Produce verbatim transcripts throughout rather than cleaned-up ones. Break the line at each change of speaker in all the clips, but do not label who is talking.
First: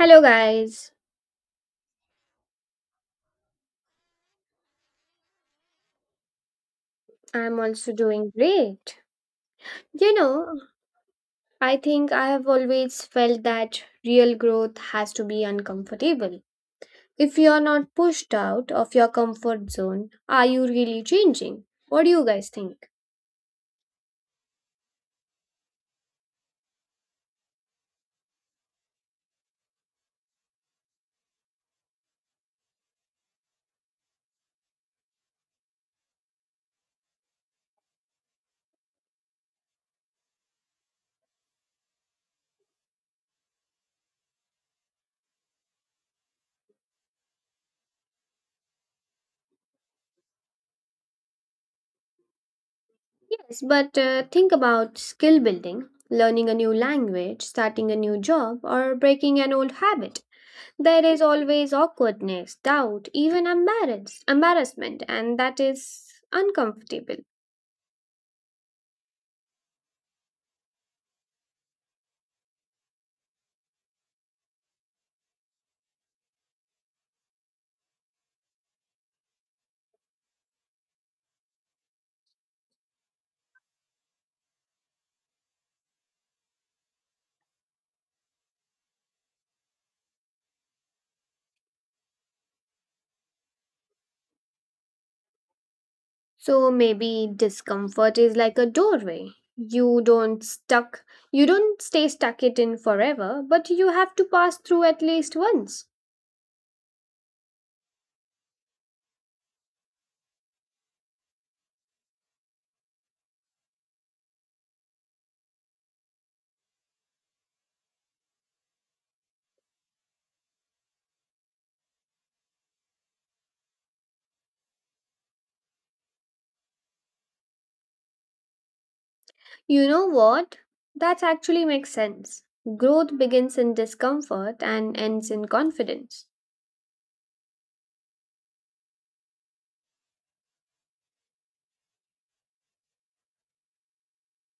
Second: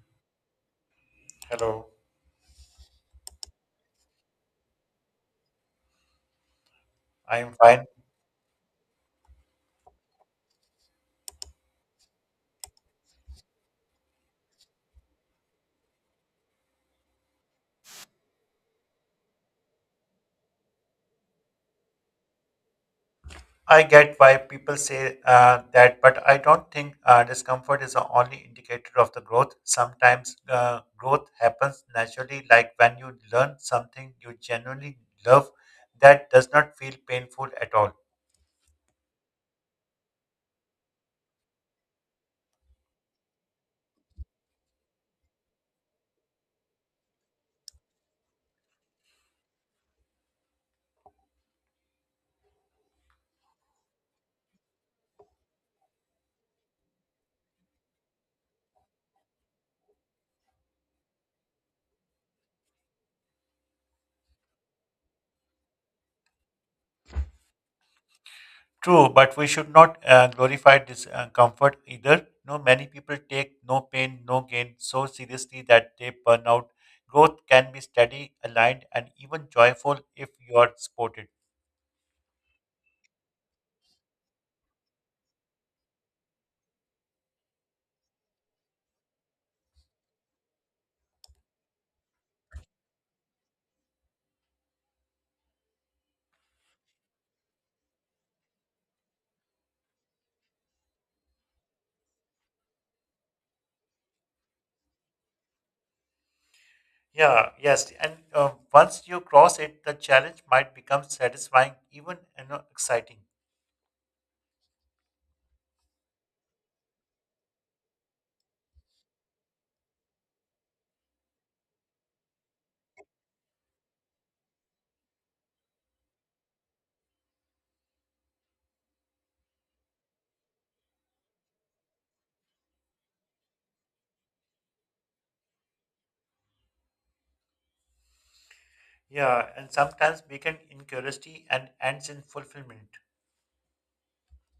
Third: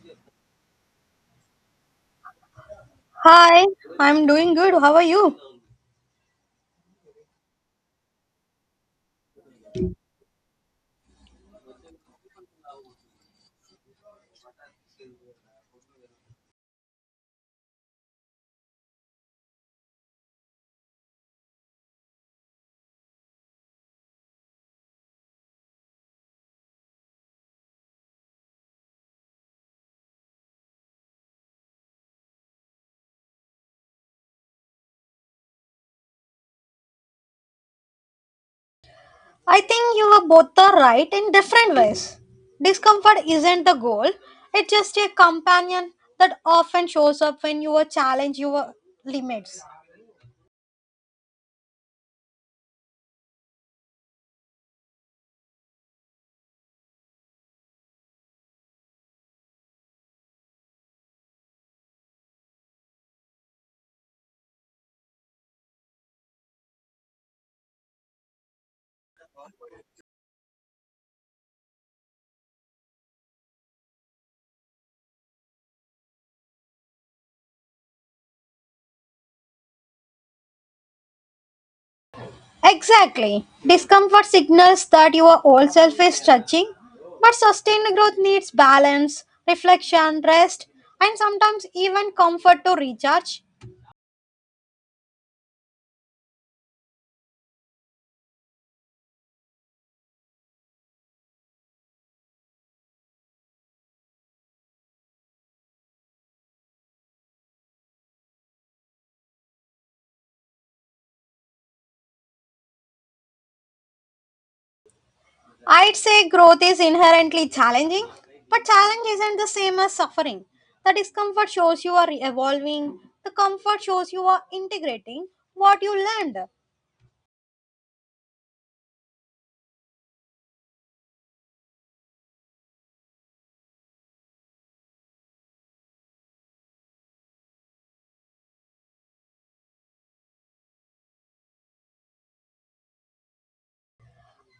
Hello, guys.
Hello,
Hi, I'm doing good. How are you?
I'm
I'm
fine.
also doing great. You know, I think I have always felt that real growth has to be uncomfortable. If you're not pushed out of your comfort zone, are you really changing? What do you guys think?
I get why people say uh, that, but I don't think uh, discomfort is the only indicator of the growth. Sometimes uh, growth happens naturally, like when you learn something you genuinely love that does not feel painful at all.
I think you were both are right in different ways. Discomfort isn't the goal, it's just a companion that often shows up when you challenge your limits.
Yes, but uh, think about skill building, learning a new language, starting a new job, or breaking an old habit. There is always awkwardness, doubt, even embarrass- embarrassment, and that is uncomfortable.
True, but we should not uh, glorify discomfort either. No, many people take no pain, no gain so seriously that they burn out. Growth can be steady, aligned, and even joyful if you are supported.
Exactly. Discomfort signals that your old self is stretching, but sustained growth needs balance, reflection, rest, and sometimes even comfort to recharge.
So maybe discomfort is like a doorway. You don't stuck you don't stay stuck it in forever, but you have to pass through at least once.
Yeah, yes, and uh, once you cross it, the challenge might become satisfying, even you know, exciting.
I'd say growth is inherently challenging, but challenge isn't the same as suffering. The discomfort shows you are evolving, the comfort shows you are integrating what you learned.
You know what? That actually makes sense. Growth begins in discomfort and ends in confidence.
Yeah, and sometimes begin in curiosity and ends in fulfillment.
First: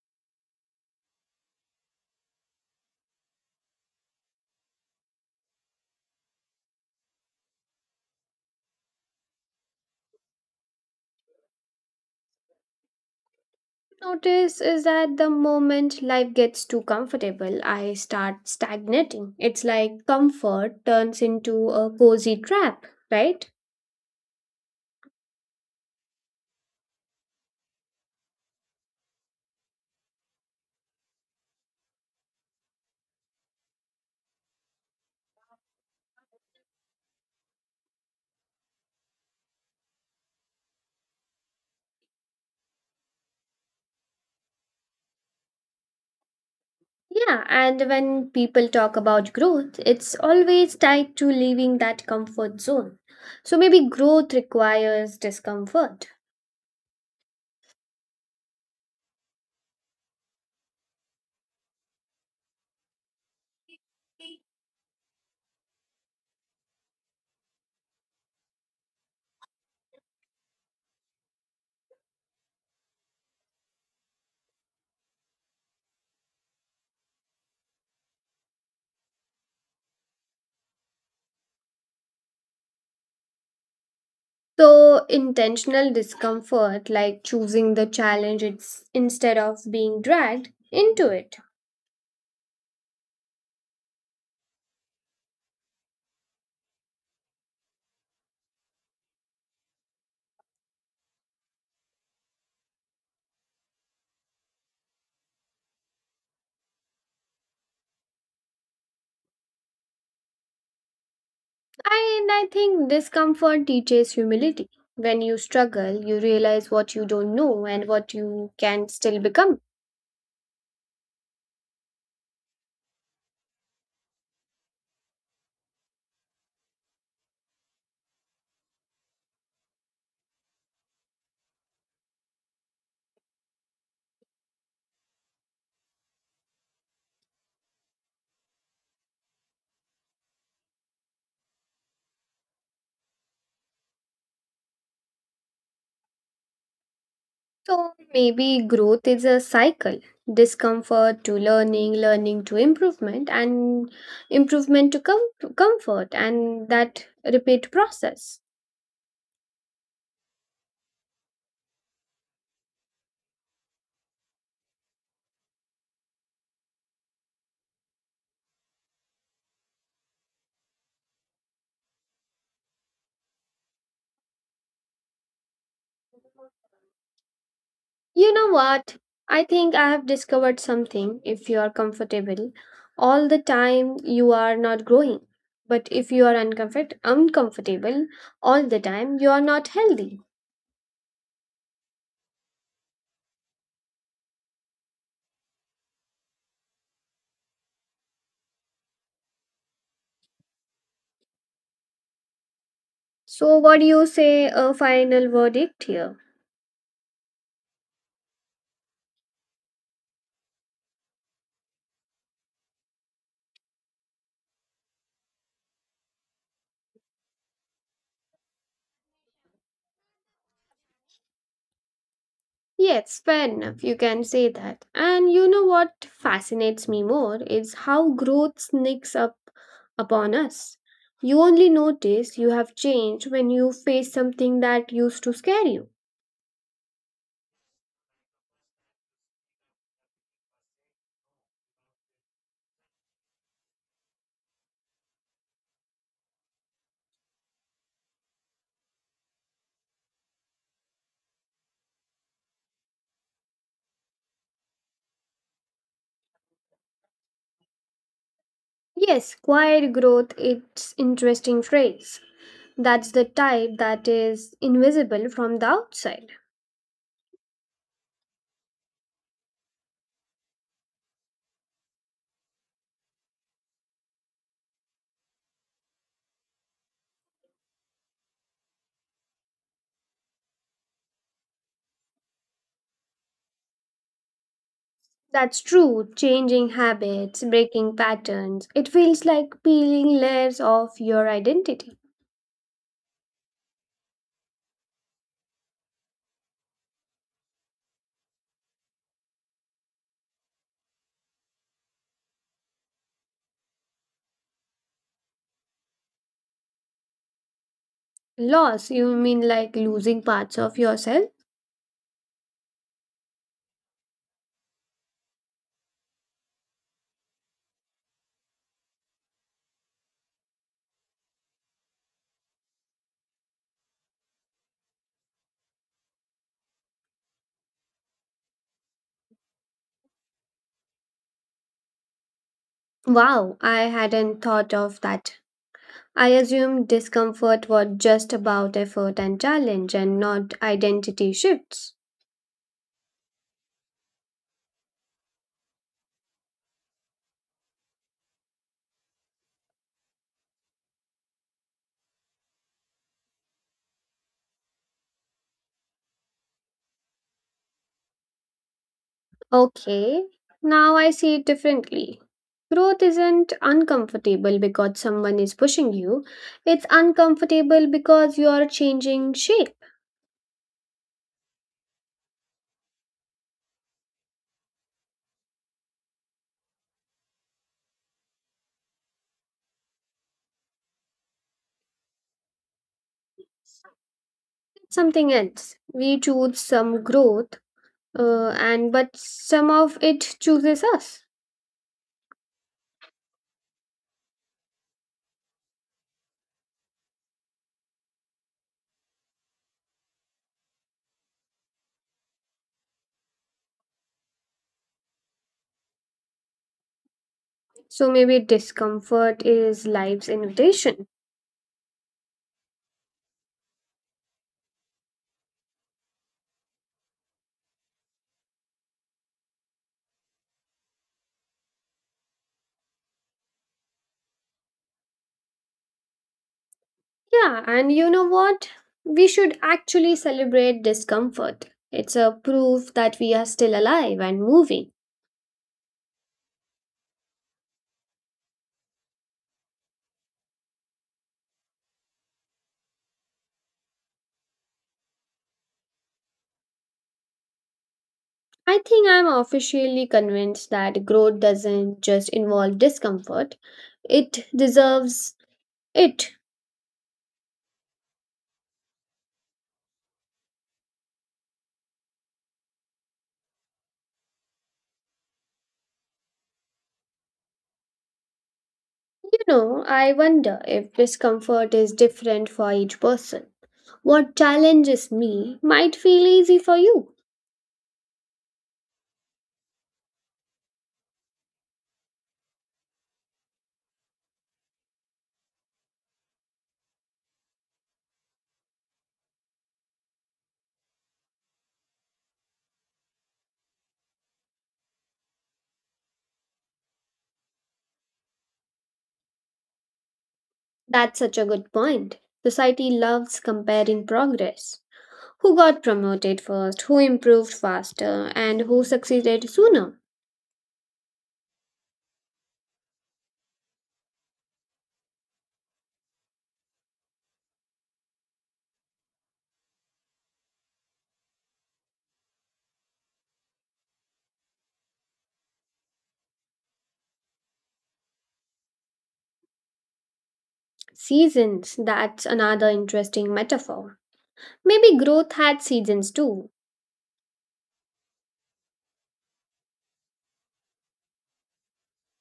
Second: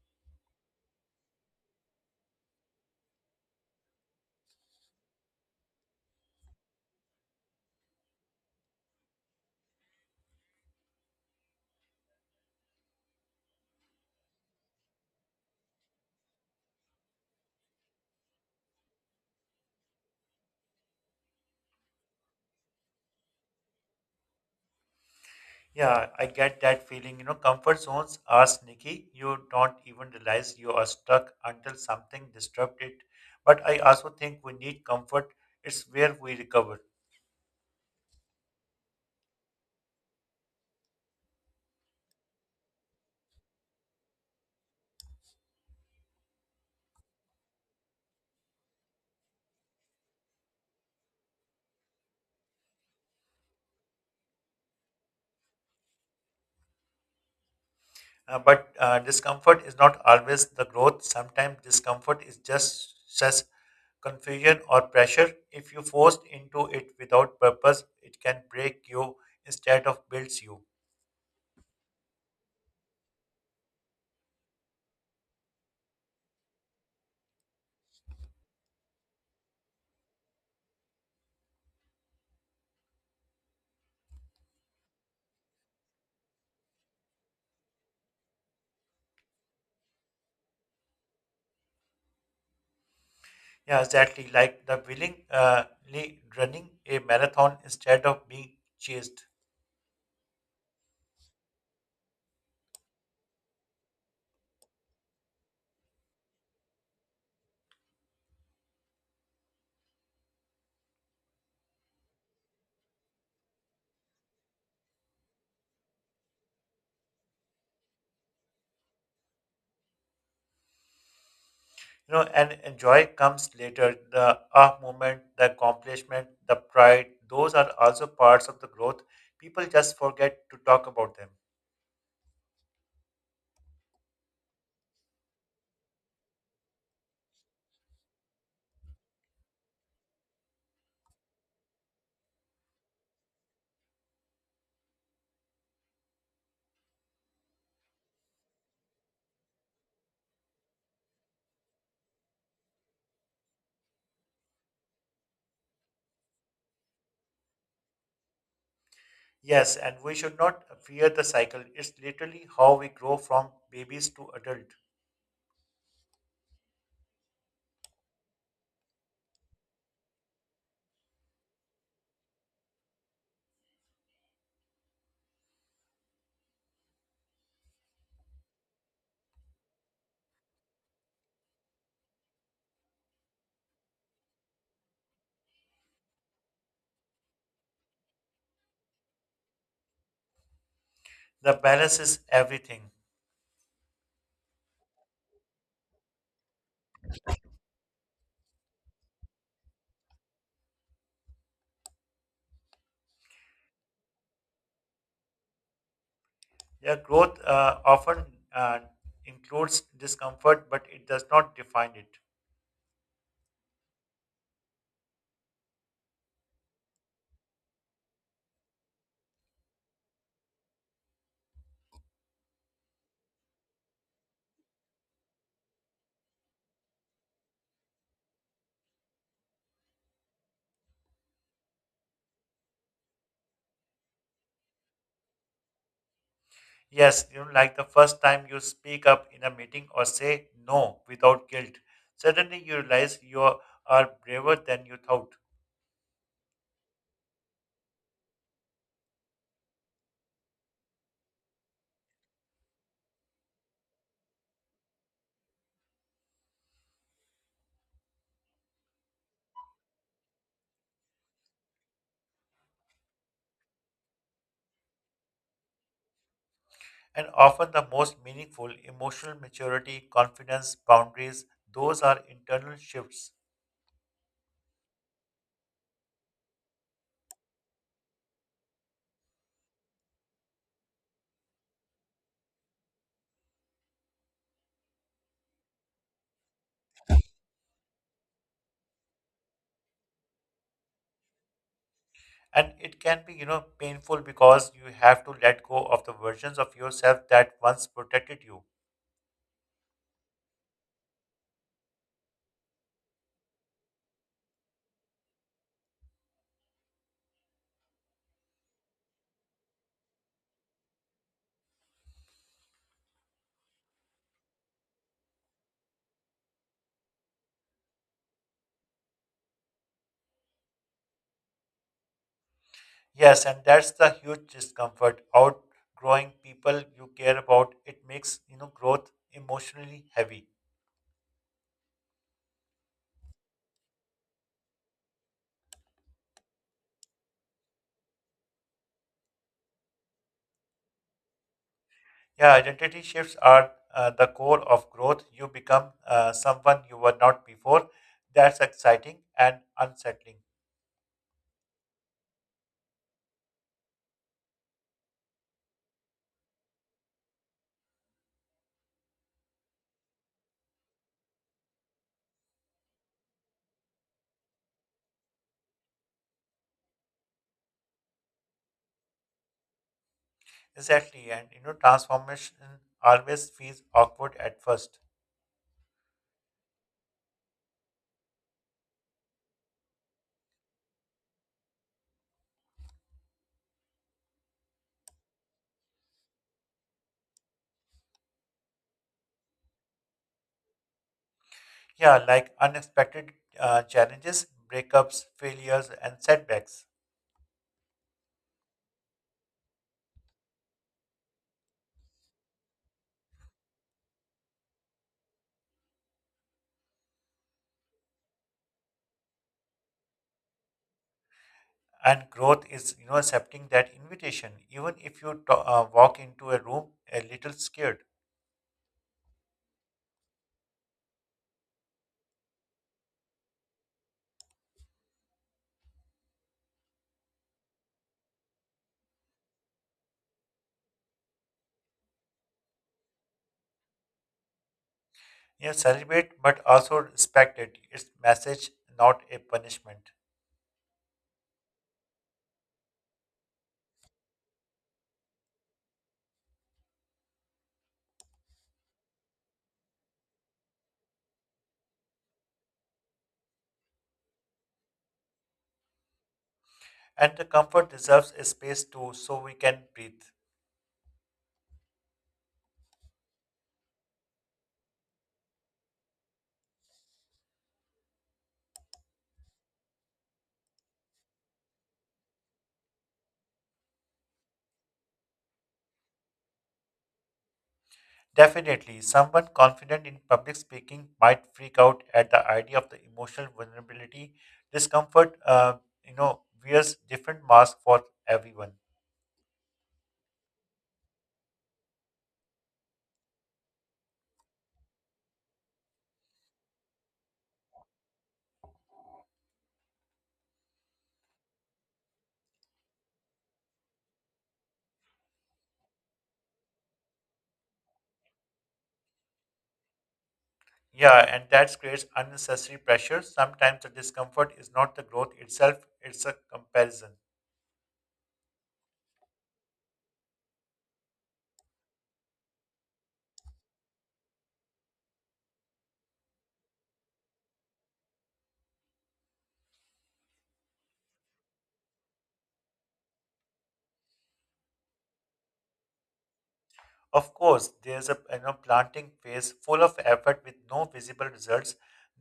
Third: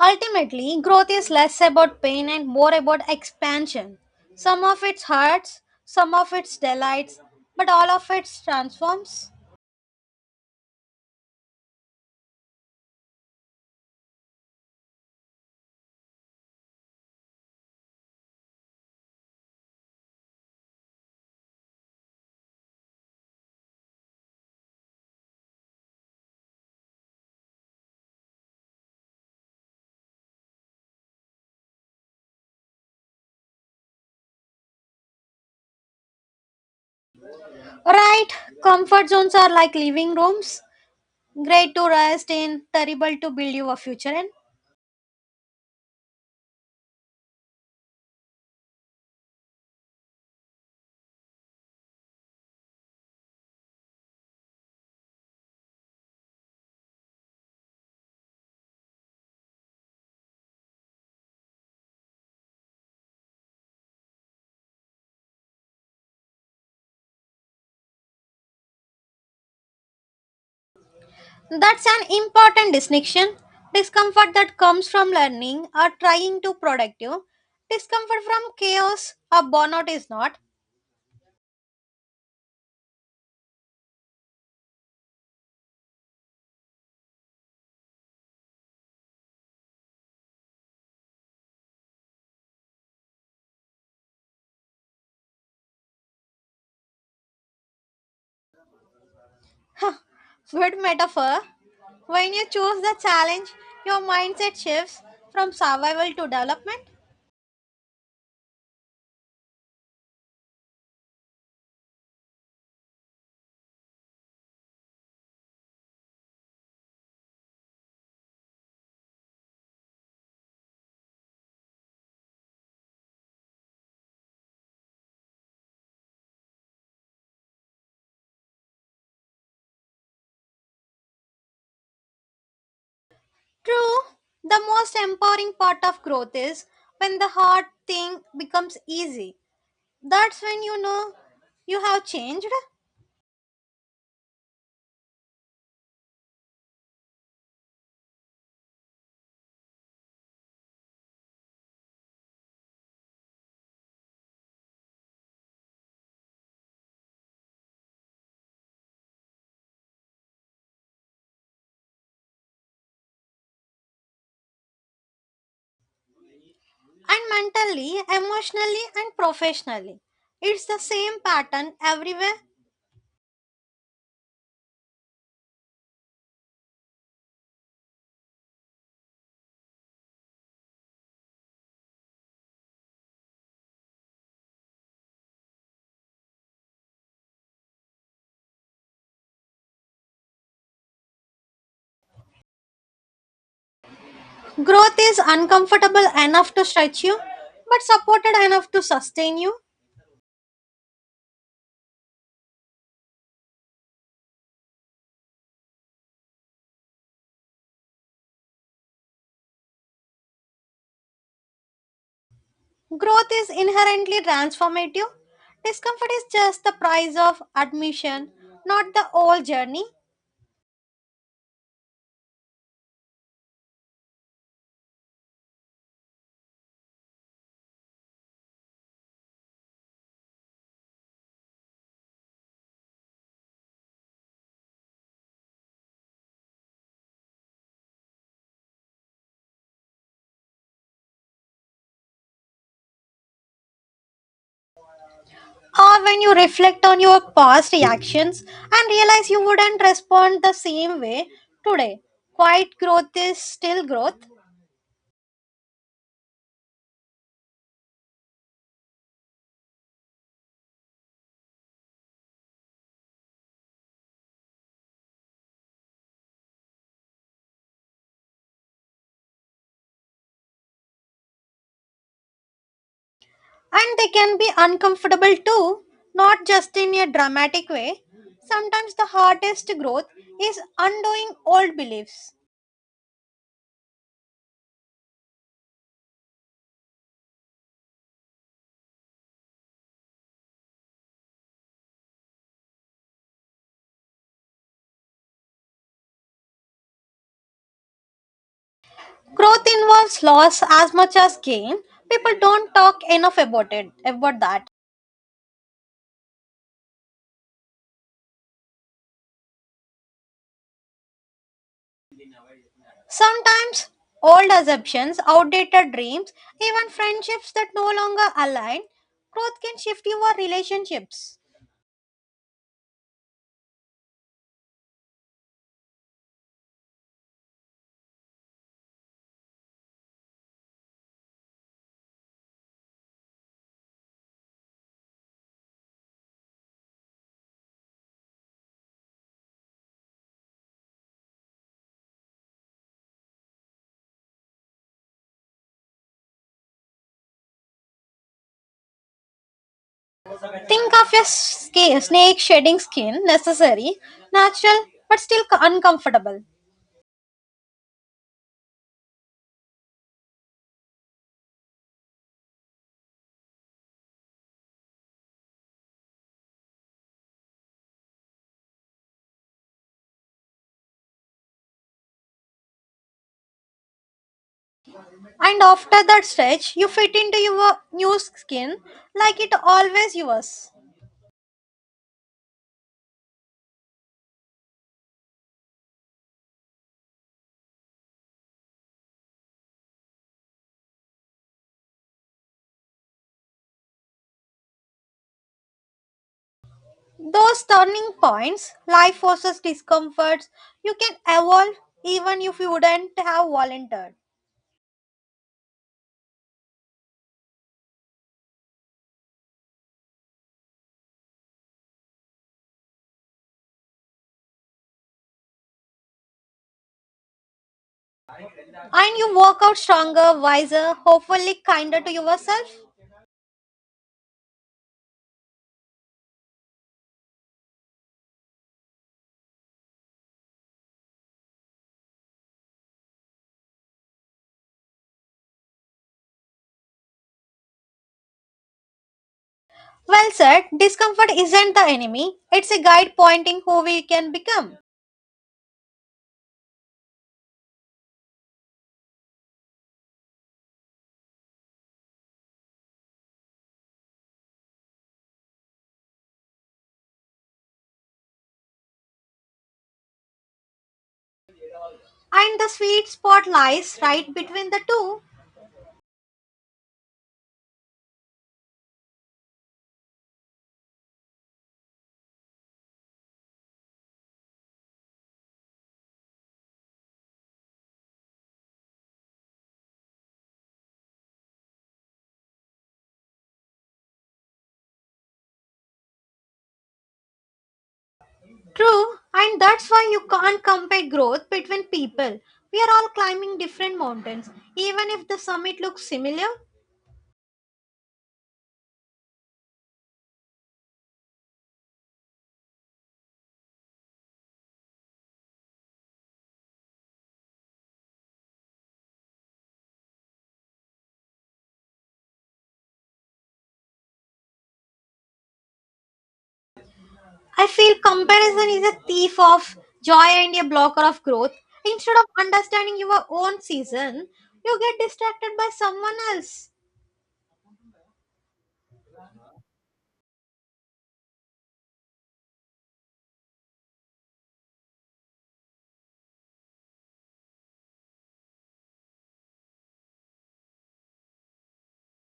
Ultimately, growth is less about pain and more about expansion. Some of it hurts, some of it delights, but all of it transforms.
Notice is that the moment life gets too comfortable, I start stagnating. It's like comfort turns into a cozy trap, right?
Yeah, I get that feeling. You know, comfort zones are sneaky. You don't even realize you are stuck until something disrupts it. But I also think we need comfort. It's where we recover.
Right, comfort zones are like living rooms, great to rest in, terrible to build your future in.
Yeah, and when people talk about growth, it's always tied to leaving that comfort zone. So maybe growth requires discomfort.
Uh, but uh, discomfort is not always the growth. Sometimes discomfort is just stress, confusion, or pressure. If you forced into it without purpose, it can break you instead of builds you.
That's an important distinction. Discomfort that comes from learning or trying to productive. Discomfort from chaos or burnout is not.
So intentional discomfort, like choosing the challenge it's, instead of being dragged into it.
Yeah, exactly. Like the willingly uh, ly- running a marathon instead of being chased.
Good metaphor. When you choose the challenge, your mindset shifts from survival to development.
And I think discomfort teaches humility. When you struggle, you realize what you don't know and what you can still become.
You know, and enjoy comes later. The ah moment, the accomplishment, the pride. Those are also parts of the growth. People just forget to talk about them.
True, the most empowering part of growth is when the hard thing becomes easy. That's when you know you have changed.
So maybe growth is a cycle discomfort to learning, learning to improvement, and improvement to com- comfort, and that repeat process.
Yes, and we should not fear the cycle. It's literally how we grow from babies to adult.
And mentally, emotionally, and professionally. It's the same pattern everywhere.
You know what? I think I have discovered something. If you are comfortable all the time, you are not growing. But if you are uncomfort- uncomfortable all the time, you are not healthy.
The balance is everything.
Growth is uncomfortable enough to stretch you, but supported enough to sustain you.
So, what do you say? A final verdict here.
Yeah, growth uh, often uh, includes discomfort, but it does not define it.
Growth is inherently transformative. Discomfort is just the price of admission, not the whole journey.
Yes, fair enough. You can say that. And you know what fascinates me more is how growth sneaks up upon us. You only notice you have changed when you face something that used to scare you.
Yes, you know, like the first time you speak up in a meeting or say no without guilt, suddenly you realize you are are braver than you thought.
Or when you reflect on your past reactions and realize you wouldn't respond the same way today. Quiet growth is still growth.
Yes, quiet growth it's interesting phrase. That's the type that is invisible from the outside.
And often the most meaningful emotional maturity, confidence, boundaries, those are internal shifts,
And they can be uncomfortable too, not just in a dramatic way. Sometimes the hardest growth is undoing old beliefs.
That's true. Changing habits, breaking patterns. It feels like peeling layers of your identity.
and it can be, you know, painful because you have to let go of the versions of yourself that once protected you.
Growth involves loss as much as gain. People don't talk enough about it, about that.
Loss, you mean like losing parts of yourself?
Sometimes old assumptions, outdated dreams, even friendships that no longer align, growth can shift your relationships.
Yes, and that's the huge discomfort outgrowing people you care about. It makes, you know, growth emotionally heavy.
Wow, I hadn't thought of that. I assumed discomfort was just about effort and challenge and not identity shifts.
Yeah, identity shifts are uh, the core of growth. You become uh, someone you were not before. That's exciting and unsettling.
Think of a sca- snake shedding skin, necessary, natural, but still uncomfortable.
Okay, now I see it differently. Growth isn't uncomfortable because someone is pushing you, it's uncomfortable because you are changing shape.
Exactly, and you know transformation always feels awkward at first.
And after that stretch, you fit into your new skin like it always was.
Something else. We choose some growth, uh, and but some of it chooses us.
Yeah, like unexpected uh, challenges, breakups, failures, and setbacks.
Those turning points, life forces discomforts, you can evolve even if you wouldn't have volunteered.
So maybe discomfort is life's invitation.
And growth is, you know, accepting that invitation, even if you to- uh, walk into a room a little scared.
And you walk out stronger, wiser, hopefully kinder to yourself.
Yeah, and you know what? We should actually celebrate discomfort. It's a proof that we are still alive and moving.
You know, celebrate, but also respect it. It's message, not a punishment.
Well said, discomfort isn't the enemy, it's a guide pointing who we can become.
I think I'm officially convinced that growth doesn't just involve discomfort, it deserves it.
And the comfort deserves a space too, so we can breathe.
And the sweet spot lies right between the two.
You know, I wonder if discomfort is different for each person. What challenges me might feel easy for you.
Definitely, someone confident in public speaking might freak out at the idea of the emotional vulnerability. Discomfort, uh, you know, wears different masks for everyone.
True, and that's why you can't compare growth between people. We are all climbing different mountains, even if the summit looks similar.
That's such a good point. Society loves comparing progress. Who got promoted first, who improved faster, and who succeeded sooner?
Yeah, and that creates unnecessary pressure. Sometimes the discomfort is not the growth itself, it's a comparison.
I feel comparison is a thief of joy and a blocker of growth. Instead of understanding your own season, you get distracted by someone else.
Seasons, that's another interesting metaphor. Maybe growth had seasons too.
Of course, there's a, you know, planting phase full of effort with no visible results,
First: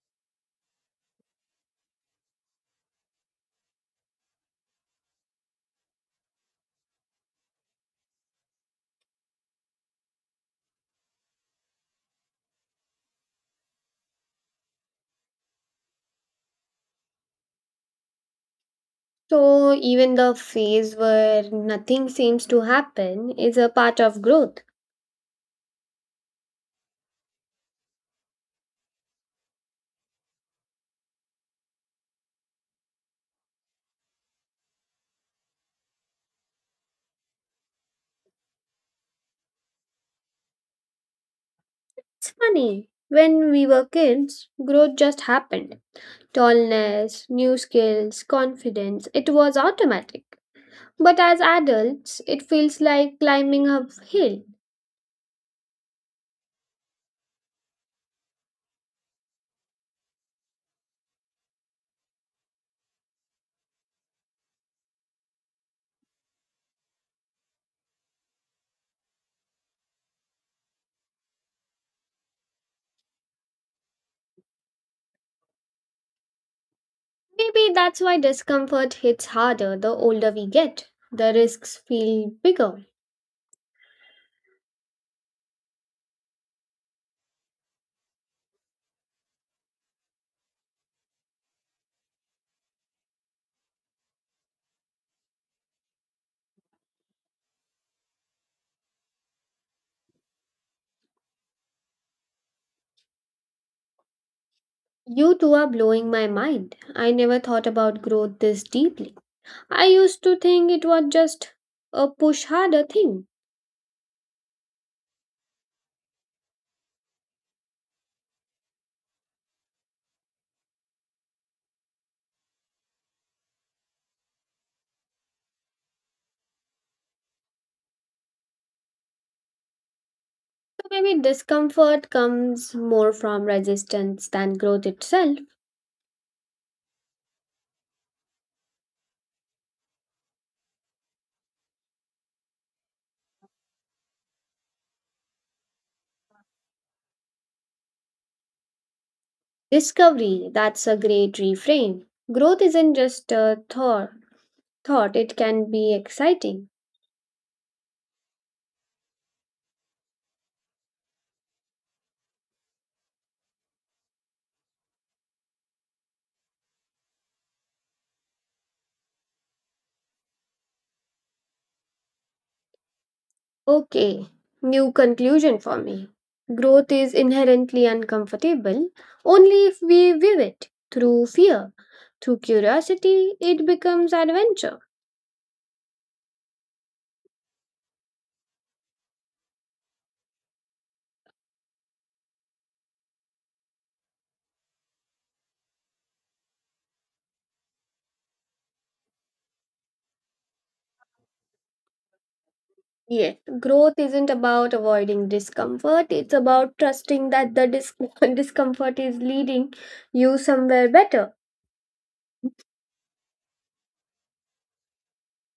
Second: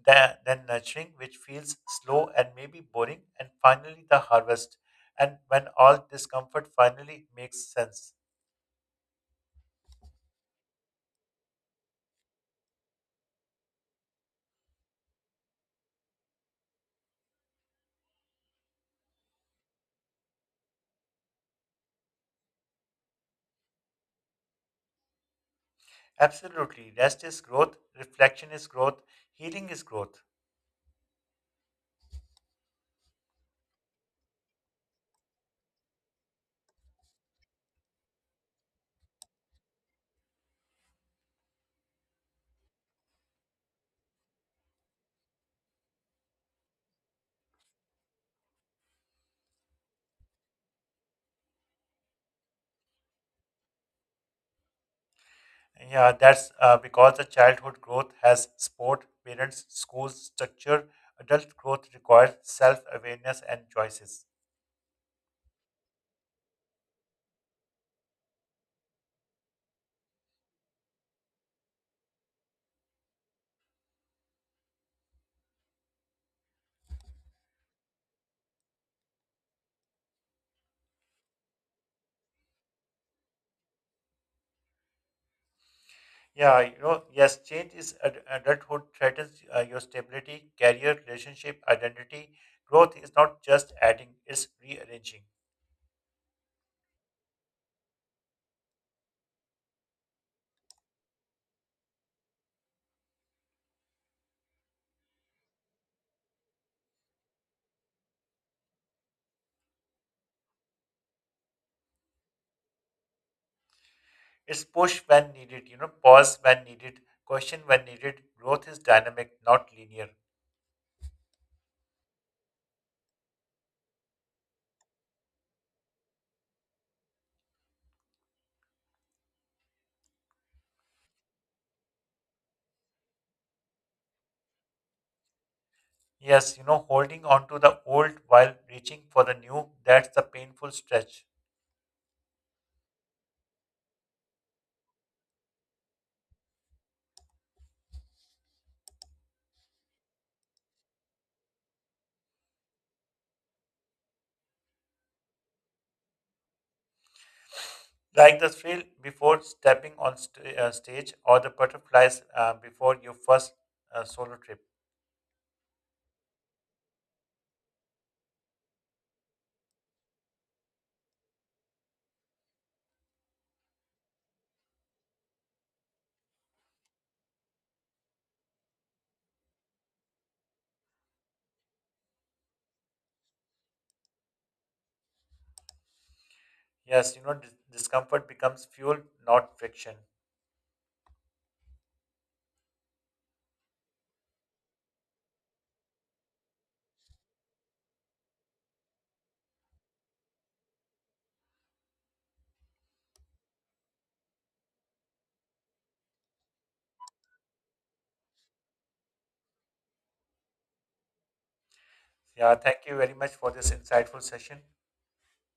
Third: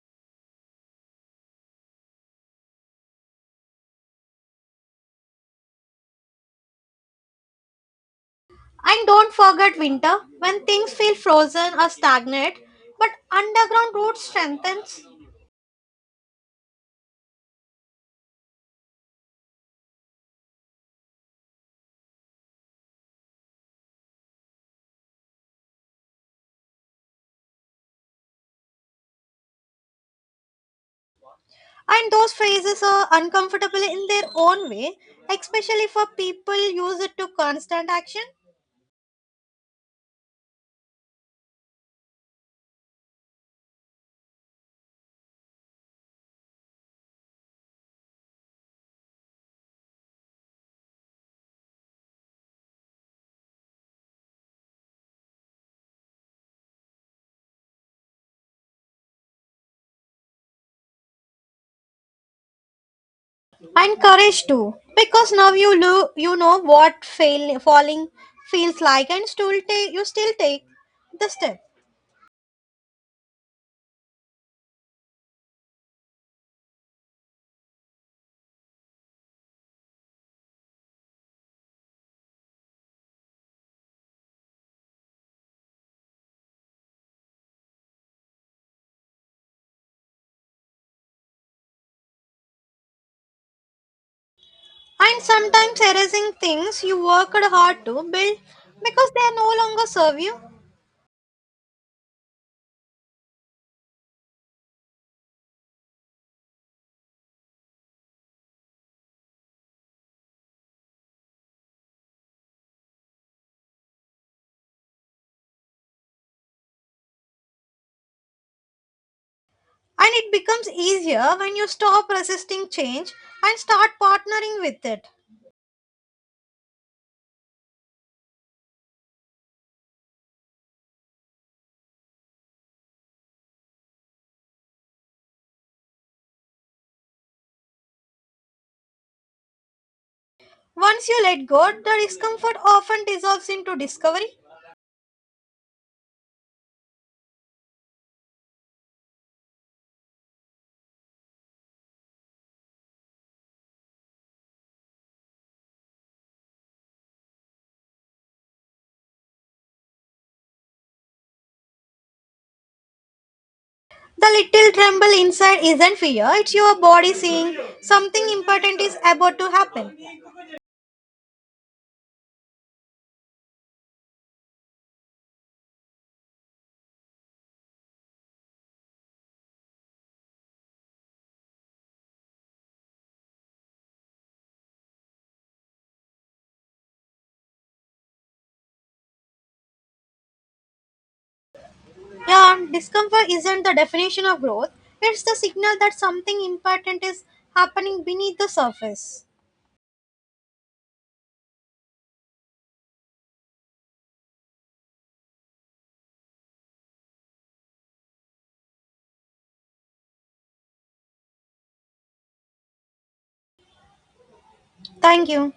tha- then nurturing, which feels slow and maybe boring, and finally the harvest. And when all discomfort finally makes sense.
And don't forget winter, when things feel frozen or stagnant, but underground roots strengthens.
So, even the phase where nothing seems to happen is a part of growth.
Absolutely. Rest is growth, reflection is growth, healing is growth.
And those phrases are uncomfortable in their own way, especially for people use it to constant action
It's funny. When we were kids, growth just happened. Tallness, new skills, confidence, it was automatic. But as adults, it feels like climbing uphill.
Yeah, that's uh, because the childhood growth has sport, parents, schools, structure. Adult growth requires self awareness and
and
choices.
courage too. Because now you lo- you know what fail- falling feels like, and still take you still take the step.
Maybe that's why discomfort hits harder the older we get. The risks feel bigger.
Yeah, you know, yes, change is ad- adulthood threatens uh, your stability, career, relationship, identity. Growth is not just adding, it's
And
rearranging.
sometimes erasing things you worked hard to build because they no longer serve you.
You two are blowing my mind. I never thought about growth this deeply. I used to think it was just a push harder thing.
It's push when needed, you know, pause when needed, question when needed. Growth is dynamic, not
And
linear.
it becomes easier when you stop resisting change and start partnering with it.
So maybe discomfort comes more from resistance than growth itself.
Yes, you know, holding on to the old while reaching for the new, that's the painful
Once you
stretch.
let go, the discomfort often dissolves into discovery.
Discovery, that's a great reframe. Growth isn't just a thought, thought it can be exciting.
Like the thrill before stepping on st- uh, stage or the butterflies uh, before your first uh,
The
solo trip.
little tremble inside isn't fear, it's your body saying something important is about to happen.
Okay, new conclusion for me. Growth is inherently uncomfortable only if we view it through fear. Through curiosity, it becomes adventure.
Yes, you know, dis- discomfort becomes fuel, not friction.
Yeah, discomfort isn't the definition of growth, it's the signal that something important is happening beneath the surface.
Yes, growth isn't about avoiding discomfort, it's about trusting that the dis- discomfort is leading you somewhere better.
Yeah, thank you very much for this insightful session.
Thank you.